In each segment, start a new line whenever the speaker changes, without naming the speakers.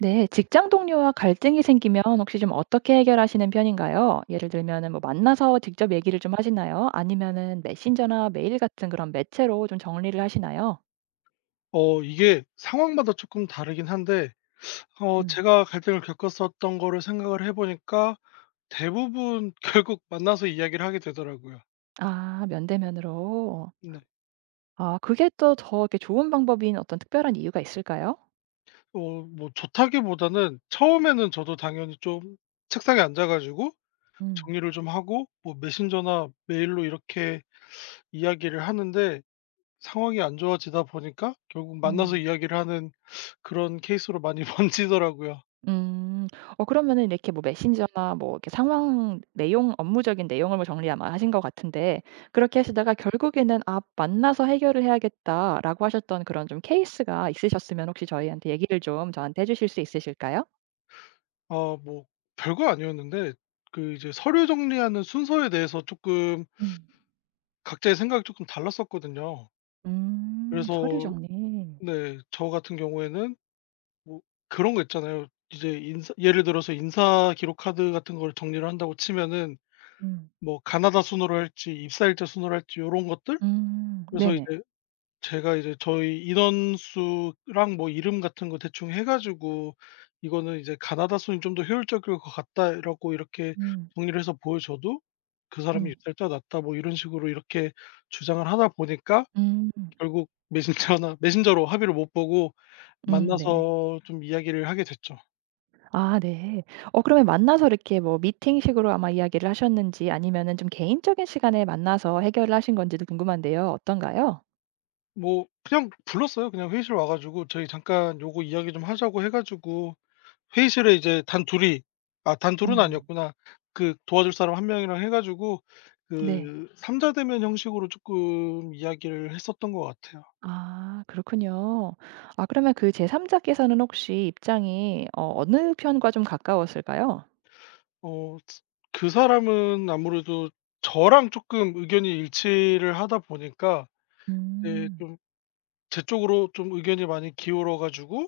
네, 직장 동료와 갈등이 생기면 혹시 좀 어떻게 해결하시는 편인가요? 예를 들면은 뭐 만나서 직접 얘기를 좀 하시나요? 아니면은 메신저나 메일 같은 그런 매체로 좀 정리를 하시나요?
이게 상황마다 조금 다르긴 한데,
음.
제가 갈등을 겪었었던 거를 생각을 해 보니까 대부분 결국 만나서 이야기를 하게 되더라고요.
아, 면대면으로.
네.
아, 그게 또 더 이렇게 좋은 방법인 어떤 특별한 이유가 있을까요?
뭐 좋다기보다는, 처음에는 저도 당연히 좀 책상에 앉아 가지고
음.
정리를 좀 하고 뭐 메신저나 메일로 이렇게 이야기를 하는데, 상황이 안 좋아지다 보니까 결국 만나서
음.
이야기를 하는 그런 케이스로 많이 번지더라고요.
음. 그러면은 이렇게 뭐 메신저나 뭐 이렇게 상황 내용 업무적인 내용을 뭐 정리 아마 하신 것 같은데 그렇게 하시다가 결국에는 '아 만나서 해결을 해야겠다.'라고 하셨던 그런 좀 케이스가 있으셨으면 혹시 저희한테 얘기를 좀 저한테 해 주실 수 있으실까요?
아 뭐 별거 아니었는데, 그 이제 서류 정리하는 순서에 대해서 조금
음.
각자의 생각이 조금 달랐었거든요.
음. 서류
그래서,
정리.
네, 저 같은 경우에는 뭐 그런 거 있잖아요. 이제 인사, 예를 들어서 인사 기록 카드 같은 거를 정리를 한다고 치면은
음.
뭐 가나다 순으로 할지, 입사일자 순으로 할지, 이런 것들?
음.
그래서
네네.
이제 제가 이제 저희 인원수랑 뭐 이름 같은 거 대충 해 가지고 "이거는 이제 가나다 손이 좀 더 효율적일 것 같다."라고 이렇게
음.
정리를 해서 보여줘도, 그 사람이
음.
"유찰자 낫다." 뭐 이런 식으로 이렇게 주장을 하다 보니까
음.
결국 메신저나 메신저로 합의를 못 보고
네네.
만나서 좀 이야기를 하게 됐죠.
아 네. 그러면 만나서 이렇게 뭐 미팅식으로 아마 이야기를 하셨는지 아니면은 좀 개인적인 시간에 만나서 해결을 하신 건지도 궁금한데요. 어떤가요?
뭐 그냥 불렀어요. 그냥 회의실 와 가지고 "저희 잠깐 요거 이야기 좀 하자."고 해 가지고 회의실에 이제 단 둘이, 아 단 둘은
음.
아니었구나. 그 도와줄 사람 한 명이랑 해 가지고
네.
그 삼자 대면 형식으로 쪼끔 이야기를 했었던 것 같아요.
아 그렇군요. 아 그러면 그 제3 자께서는 혹시 입장이 어느 편과 좀 가까웠을까요?
어 츠 그 사람은 아무래도 저랑 쪼끔 의견이 일치를 하다 보니까, 예,
음.
좀 제 쪽으로 좀 의견이 많이 기울어 가지고,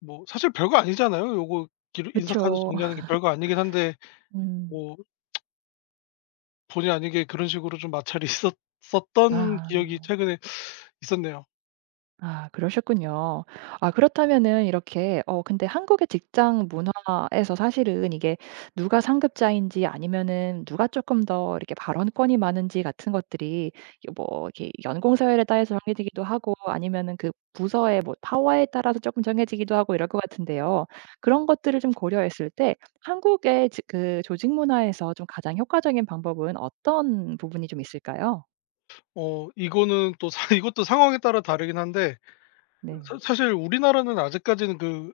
뭐 사실 별거 아니잖아요. 요거, 기 인사 카드
그쵸.
정리하는 게 별거 아니긴 한데,
음.
뭐 본의 아니게 그런 식으로 좀 마찰이 있었 었던 기억이
아.
최근에 있었네요.
아 그러셨군요. 아 그렇다면은 이렇게 근데 한국의 직장 문화에서 사실은 이게 누가 상급자인지 아니면은 누가 조금 더 이렇게 발언권이 많은지 같은 것들이 이게 뭐 이렇게 연공 서열에 따라서 정해지기도 하고 아니면은 그 부서의 뭐 파워에 따라서 조금 정해지기도 하고 이럴 것 같은데요. 그런 것들을 좀 고려했을 때 한국의 지 그 조직 문화에서 좀 가장 효과적인 방법은 어떤 부분이 좀 있을까요?
이거는 또 사 이것도 상황에 따라 다르긴 한데, 사
네.
사실 우리나라는 아직까지는 그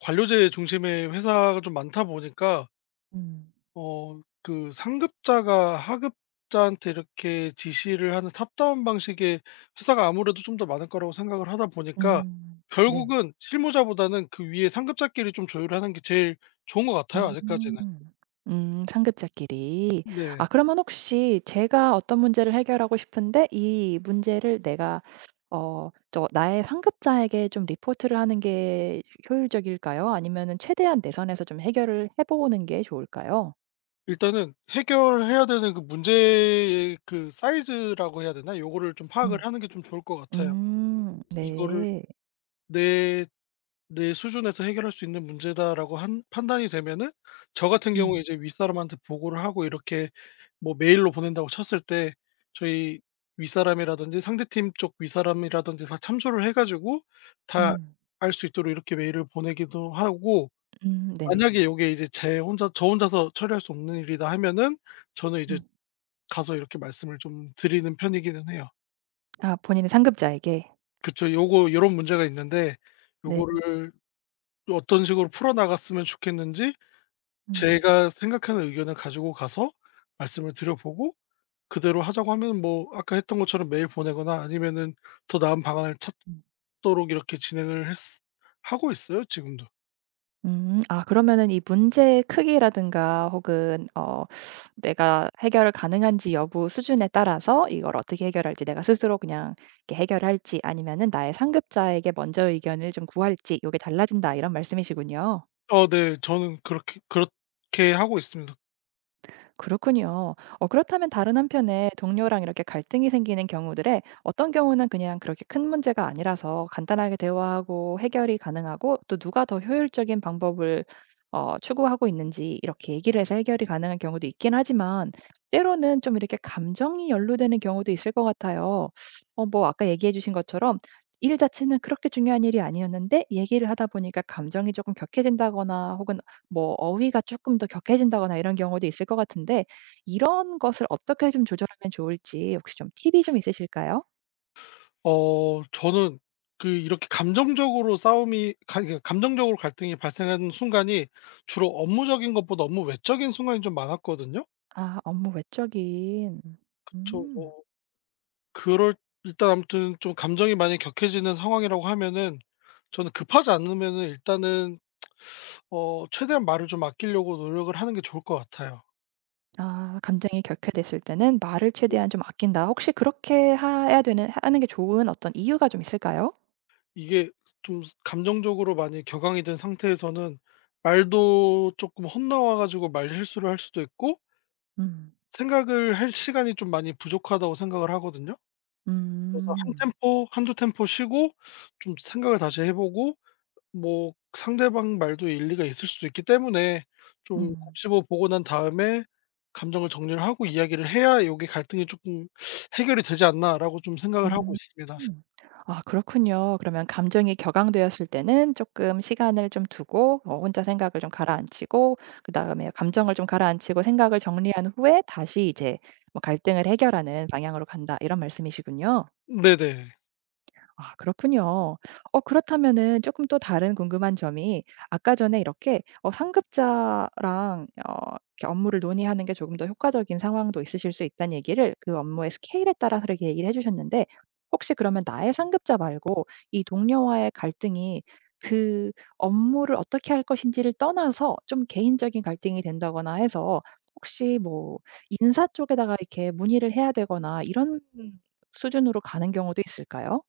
관료제 중심의 회사가 좀 많다 보니까,
음.
그 상급자가 하급자한테 이렇게 지시를 하는 탑다운 방식의 회사가 아무래도 좀 더 많을 거라고 생각을 하다 보니까,
음. 네.
결국은 실무자보다는 그 위에 상급자끼리 좀 조율하는 게 제일 좋은 것 같아요, 아직까지는.
음. 상급자끼리.
네.
아 그러면 혹시 제가 어떤 문제를 해결하고 싶은데 이 문제를 내가 나의 상급자에게 좀 리포트를 하는 게 효율적일까요? 아니면은 최대한 내 선에서 좀 해결을 해 보는 게 좋을까요?
일단은 해결해야 되는 그 문제의 그 사이즈라고 해야 되나? 요거를 좀 파악을
음.
하는 게 좀 좋을 것 같아요. 이거를
네.
'내 내 수준에서 해결할 수 있는 문제다.'라고 한 판단이 되면은, 저 같은 경우에
음.
이제 윗사람한테 보고를 하고 이렇게 뭐 메일로 보낸다고 쳤을 때 저희 윗사람이라든지 상대팀 쪽 윗사람이라든지 다 참조를 해 가지고 다
음.
알 수 있도록 이렇게 메일을 보내기도 하고,
네네.
만약에 이게 이제 제 혼자 저 혼자서 처리할 수 없는 일이다 하면은 저는 이제
음.
가서 이렇게 말씀을 좀 드리는 편이기는 해요.
아 본인의 상급자에게.
그쵸. 요거, 요런 문제가 있는데
네.
요거를 또 어떤 식으로 풀어 나갔으면 좋겠는지
음.
제가 생각하는 의견을 가지고 가서 말씀을 드려 보고, 그대로 하자고 하면 뭐 아까 했던 것처럼 메일 보내거나, 아니면은 더 나은 방안을 찾도록 이렇게 진행을 했 하고 있어요, 지금도.
음. 아 그러면은 이 문제의 크기라든가 혹은 내가 해결 을 가능한지 여부 수준에 따라서 이걸 어떻게 해결할지 내가 스스로 그냥 이렇게 해결할지 아니면은 나의 상급자에게 먼저 의견을 좀 구할지 요게 달라진다 이런 말씀이시군요.
네. 저는 그렇게 그렇게 하고 있습니다.
그렇군요. 어, 그렇다면 다른 한편에 동료랑 이렇게 갈등이 생기는 경우들에 어떤 경우는 그냥 그렇게 큰 문제가 아니라서 간단하게 대화하고 해결이 가능하고 또 누가 더 효율적인 방법을 추구하고 있는지 이렇게 얘기를 해서 해결이 가능한 경우도 있긴 하지만 때로는 좀 이렇게 감정이 연루되는 경우도 있을 것 같아요. 어, 뭐 아까 얘기해 주신 것처럼 일 자체는 그렇게 중요한 일이 아니었는데 얘기를 하다 보니까 감정이 조금 격해진다거나 혹은 뭐 어휘가 조금 더 격해진다거나 이런 경우도 있을 것 같은데 이런 것을 어떻게 좀 조절하면 좋을지 혹시 좀 팁이 좀 있으실까요?
저는 그 이렇게 감정적으로 싸움이 가 그러니까 감정적으로 갈등이 발생하는 순간이 주로 업무적인 것보다 업무 외적인 순간이 좀 많았거든요.
아 업무 외적인
저 어,
음.
그럴 일단 아무튼 좀 감정이 많이 격해지는 상황이라고 하면은, 저는 급하지 않으면은 일단은 최대한 말을 좀 아끼려고 노력을 하는 게 좋을 것 같아요.
아 감정이 격해됐을 때는 말을 최대한 좀 아낀다. 혹시 그렇게 해야 되는 하는 게 좋은 어떤 이유가 좀 있을까요?
이게 좀 감정적으로 많이 격앙이 된 상태에서는 말도 조금 헛나와 가지고 말실수를 할 수도 있고,
음.
생각을 할 시간이 좀 많이 부족하다고 생각을 하거든요. 그래서 한
음.
템포, 한두 템포 쉬고 좀 생각을 다시 해 보고, 뭐 상대방 말도 일리가 있을 수도 있기 때문에 좀
음.
곱씹어 보고 난 다음에 감정을 정리를 하고 이야기를 해야 여게 '갈등이 조금 해결이 되지 않나.'라고 좀 생각을 하고
음.
있습니다.
아 그렇군요. 그러면 감정이 격앙되었을 때는 조금 시간을 좀 두고 혼자 생각을 좀 가라앉히고 그다음에 감정을 좀 가라앉히고 생각을 정리한 후에 다시 이제 뭐 갈등을 해결하는 방향으로 간다 이런 말씀이시군요.
네네.
아 그렇군요. 그렇다면은 조금 또 다른 궁금한 점이 아까 전에 이렇게 상급자랑 이렇게 업무를 논의하는 게 조금 더 효과적인 상황도 있으실 수 있다는 얘기를 그 업무의 스케일에 따라서 이렇게 얘기를 해 주셨는데 혹시 그러면 나의 상급자 말고 이 동료와의 갈등이 그 업무를 어떻게 할 것인지를 떠나서 좀 개인적인 갈등이 된다거나 해서 혹시 뭐 인사 쪽에다가 이렇게 문의를 해야 되거나 이런 수준으로 가는 경우도 있을까요?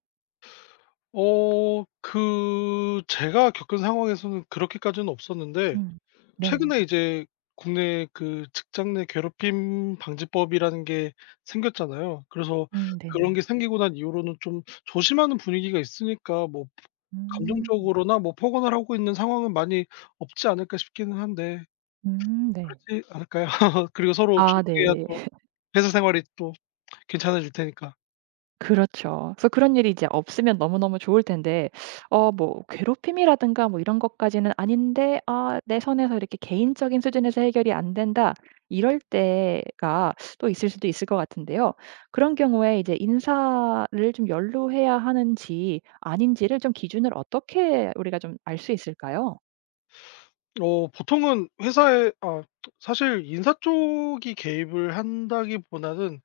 그 제가 겪은 상황에서는 그렇게까지는 없었는데,
음. 네네.
최근에 이제 국내 그 직장 내 괴롭힘 방지법이라는 게 생겼잖아요. 그래서 그런
네네.
게 생기고 난 이후로는 좀 조심하는 분위기가 있으니까, 뭐
음.
감정적으로나 뭐 폭언을 하고 있는 상황은 많이 없지 않을까 싶기는 한데,
네.
그렇지 않을까요? 그리고 서로
아
존중해야
네.
또 회사 생활이 또 괜찮아질 테니까.
그렇죠. 그래서 그런 일이 이제 없으면 너무너무 좋을 텐데 뭐 괴롭힘이라든가 뭐 이런 것까지는 아닌데 '아 내 선에서 이렇게 개인적인 수준에서 해결이 안 된다.' 이럴 때가 또 있을 수도 있을 것 같은데요. 그런 경우에 이제 인사를 좀 연루해야 하는지 아닌지를 좀 기준을 어떻게 우리가 좀 알 수 있을까요?
보통은 회사에, 사실 인사 쪽이 개입을 한다기보다는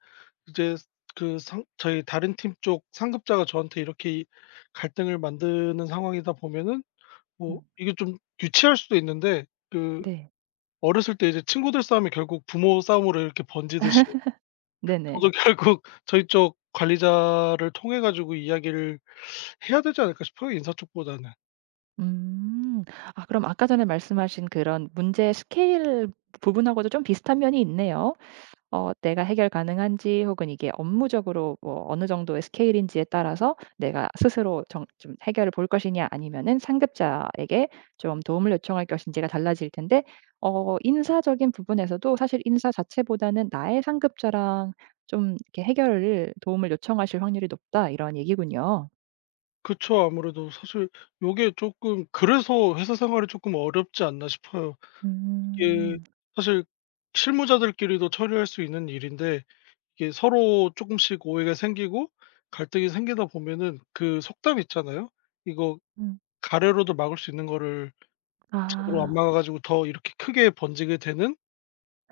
이제 그 상 저희 다른 팀 쪽 상급자가 저한테 이렇게 갈등을 만드는 상황이다 보면은,
음.
뭐 이게 좀 유치할 수도 있는데 그
네.
어렸을 때 이제 친구들 싸움이 결국 부모 싸움으로 이렇게 번지듯이
네네.
저도 결국 저희 쪽 관리자를 통해 가지고 이야기를 해야 되지 않을까 싶어요, 인사 쪽보다는.
음. 아 그럼 아까 전에 말씀하신 그런 문제 스케일 부분하고도 좀 비슷한 면이 있네요. 내가 해결 가능한지 혹은 이게 업무적으로 뭐 어느 정도의 스케일인지에 따라서 내가 스스로 정 좀 해결을 볼 것이냐 아니면은 상급자에게 좀 도움을 요청할 것인지가 달라질 텐데 인사적인 부분에서도 사실 인사 자체보다는 나의 상급자랑 좀 이렇게 해결을 도움을 요청하실 확률이 높다 이런 얘기군요.
그쵸. 아무래도 사실 요게 조금, 그래서 회사 생활이 조금 어렵지 않나 싶어요. 이게
음.
사실 실무자들끼리도 처리할 수 있는 일인데, 이게 서로 조금씩 오해가 생기고 갈등이 생기다 보면은 그 속담 있잖아요. 이거,
음.
가래로도 막을 수 있는 거를 제대로 안
아.
막아 가지고 더 이렇게 크게 번지게 되는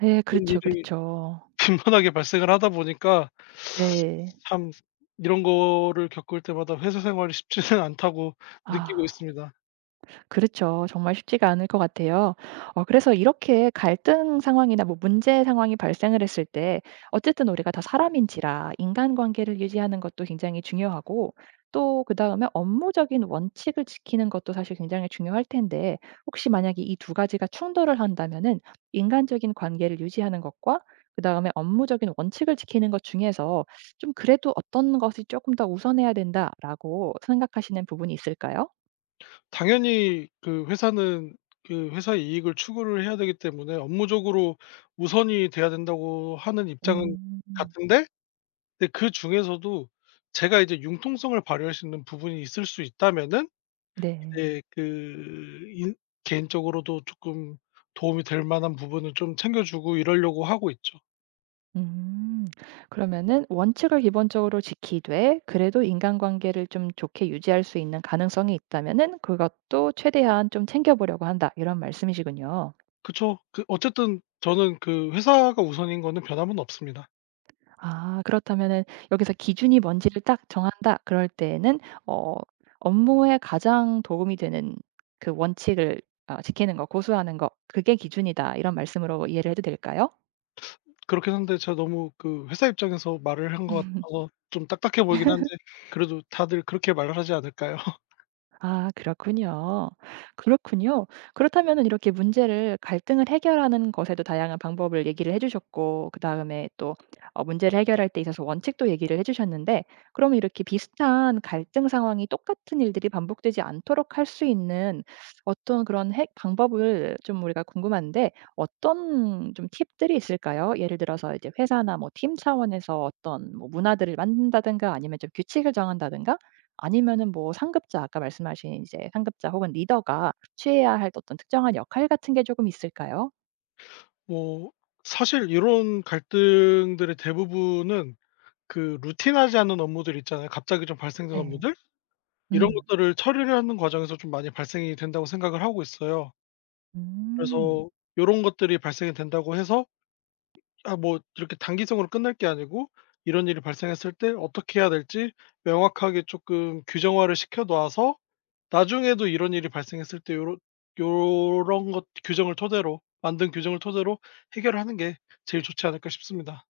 네,
그런
그렇죠,
일이
그렇죠.
빈번하게 발생을 하다 보니까,
네.
참 이런 거를 겪을 때마다 회사 생활이 쉽지는 않다고 느끼고
아.
있습니다.
그렇죠. 정말 쉽지가 않을 것 같아요. 그래서 이렇게 갈등 상황이나 뭐 문제 상황이 발생을 했을 때 어쨌든 우리가 다 사람인지라 인간관계를 유지하는 것도 굉장히 중요하고 또 그다음에 업무적인 원칙을 지키는 것도 사실 굉장히 중요할 텐데 혹시 만약에 이 두 가지가 충돌을 한다면은 인간적인 관계를 유지하는 것과 그다음에 업무적인 원칙을 지키는 것 중에서 좀 그래도 '어떤 것이 조금 더 우선해야 된다.'라고 생각하시는 부분이 있을까요?
당연히 그 회사는 그 회사의 이익을 추구를 해야 되기 때문에 업무적으로 우선이 돼야 된다고 하는 입장은
음.
같은데, 근데 그중에서도 제가 이제 융통성을 발휘할 수 있는 부분이 있을 수 있다면은
네.
이제 그 인 개인적으로도 조금 도움이 될 만한 부분을 좀 챙겨 주고 이러려고 하고 있죠.
음. 그러면은 원칙을 기본적으로 지키되 그래도 인간관계를 좀 좋게 유지할 수 있는 가능성이 있다면은 그것도 최대한 좀 챙겨 보려고 한다. 이런 말씀이시군요.
그쵸. 그 어쨌든 저는 그 회사가 우선인 거는 변함은 없습니다.
아 그렇다면은 여기서 기준이 뭔지를 딱 정한다 그럴 때에는 어 업무에 가장 도움이 되는 그 원칙을 아 지키는 거 고수하는 거 그게 기준이다. 이런 말씀으로 이해를 해도 될까요?
그렇긴 한데 제가 너무 그 회사 입장에서 말을 한 것 같아서 좀 딱딱해 보이긴 한데, 그래도 다들 그렇게 말을 하지 않을까요?
아 그렇군요. 그렇군요. 그렇다면은 이렇게 문제를 갈등을 해결하는 것에도 다양한 방법을 얘기를 해 주셨고 그다음에 또 문제를 해결할 때 있어서 원칙도 얘기를 해 주셨는데 그러면 이렇게 비슷한 갈등 상황이 똑같은 일들이 반복되지 않도록 할 수 있는 어떤 그런 해 방법을 좀 우리가 궁금한데 어떤 좀 팁들이 있을까요? 예를 들어서 이제 회사나 뭐 팀 차원에서 어떤 뭐 문화들을 만든다든가 아니면 좀 규칙을 정한다든가? 아니면은 뭐 상급자 아까 말씀하신 이제 상급자 혹은 리더가 취해야 할 어떤 특정한 역할 같은 게 조금 있을까요?
뭐 사실 이런 갈등들의 대부분은 그 루틴하지 않은 업무들 있잖아요. 갑자기 좀 발생된
네.
업무들? 이런
음.
것들을 처리를 하는 과정에서 좀 많이 발생이 된다고 생각을 하고 있어요.
음.
그래서 이런 것들이 발생이 된다고 해서 아 뭐 이렇게 단기성으로 끝날 게 아니고, 이런 일이 발생했을 때 어떻게 해야 될지 명확하게 조금 규정화를 시켜 놓아서 나중에도 이런 일이 발생했을 때 요런 요런 것 규정을 토대로 만든 규정을 토대로 해결 하는 게 제일 좋지 않을까 싶습니다.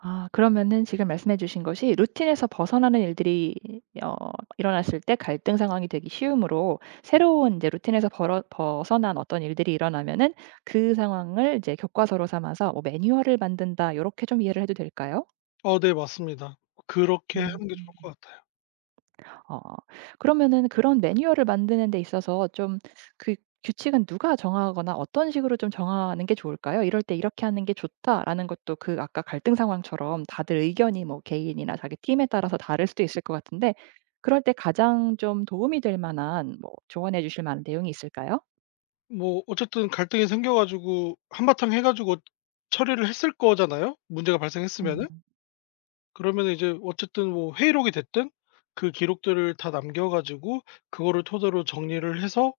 아 그러면은 지금 말씀해 주신 것이 루틴에서 벗어나는 일들이 어 일어났을 때 갈등 상황이 되기 쉬우므로 새로운 이제 루틴에서 벌어 벗어난 어떤 일들이 일어나면은 그 상황을 이제 교과서로 삼아서 뭐 매뉴얼을 만든다 이렇게 좀 이해를 해도 될까요?
네, 맞습니다. 그렇게
음.
하는 게 좋을 것 같아요.
어. 그러면은 그런 매뉴얼을 만드는 데 있어서 좀 그 규칙은 누가 정하거나 어떤 식으로 좀 정하는 게 좋을까요? '이럴 때 이렇게 하는 게 좋다.'라는 것도 그 아까 갈등 상황처럼 다들 의견이 뭐 개인이나 자기 팀에 따라서 다를 수도 있을 것 같은데 그럴 때 가장 좀 도움이 될 만한 뭐 조언해 주실 만한 내용이 있을까요?
뭐 어쨌든 갈등이 생겨 가지고 한바탕 해 가지고 처리를 했을 거잖아요, 문제가 발생했으면은.
음.
그러면 이제 어쨌든 뭐 회의록이 됐든 그 기록들을 다 남겨 가지고 그거를 토대로 정리를 해서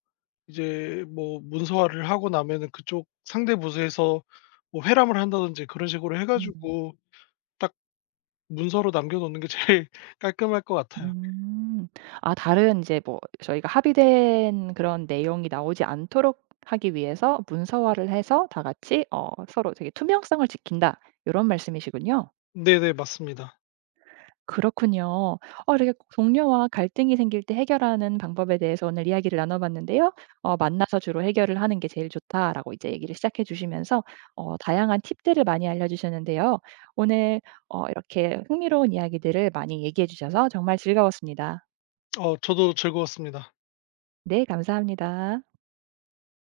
이제 뭐 문서화를 하고 나면은 그쪽 상대 부서에서 뭐 회람을 한다든지 그런 식으로 해
음.
가지고 딱 문서로 남겨 놓는 게 제일 깔끔할 것 같아요.
음. 아 다른 이제 뭐 저희가 합의된 그런 내용이 나오지 않도록 하기 위해서 문서화를 해서 다 같이 서로 되게 투명성을 지킨다 요런 말씀이시군요.
네네, 맞습니다.
그렇군요. 어 이렇게 동료와 갈등이 생길 때 해결하는 방법에 대해서 오늘 이야기를 나눠 봤는데요. "만나서 주로 해결을 하는 게 제일 좋다."라고 이제 얘기를 시작해 주시면서 다양한 팁들을 많이 알려 주셨는데요. 오늘 이렇게 흥미로운 이야기들을 많이 얘기해 주셔서 정말 즐거웠습니다.
저도 즐거웠습니다.
네, 감사합니다.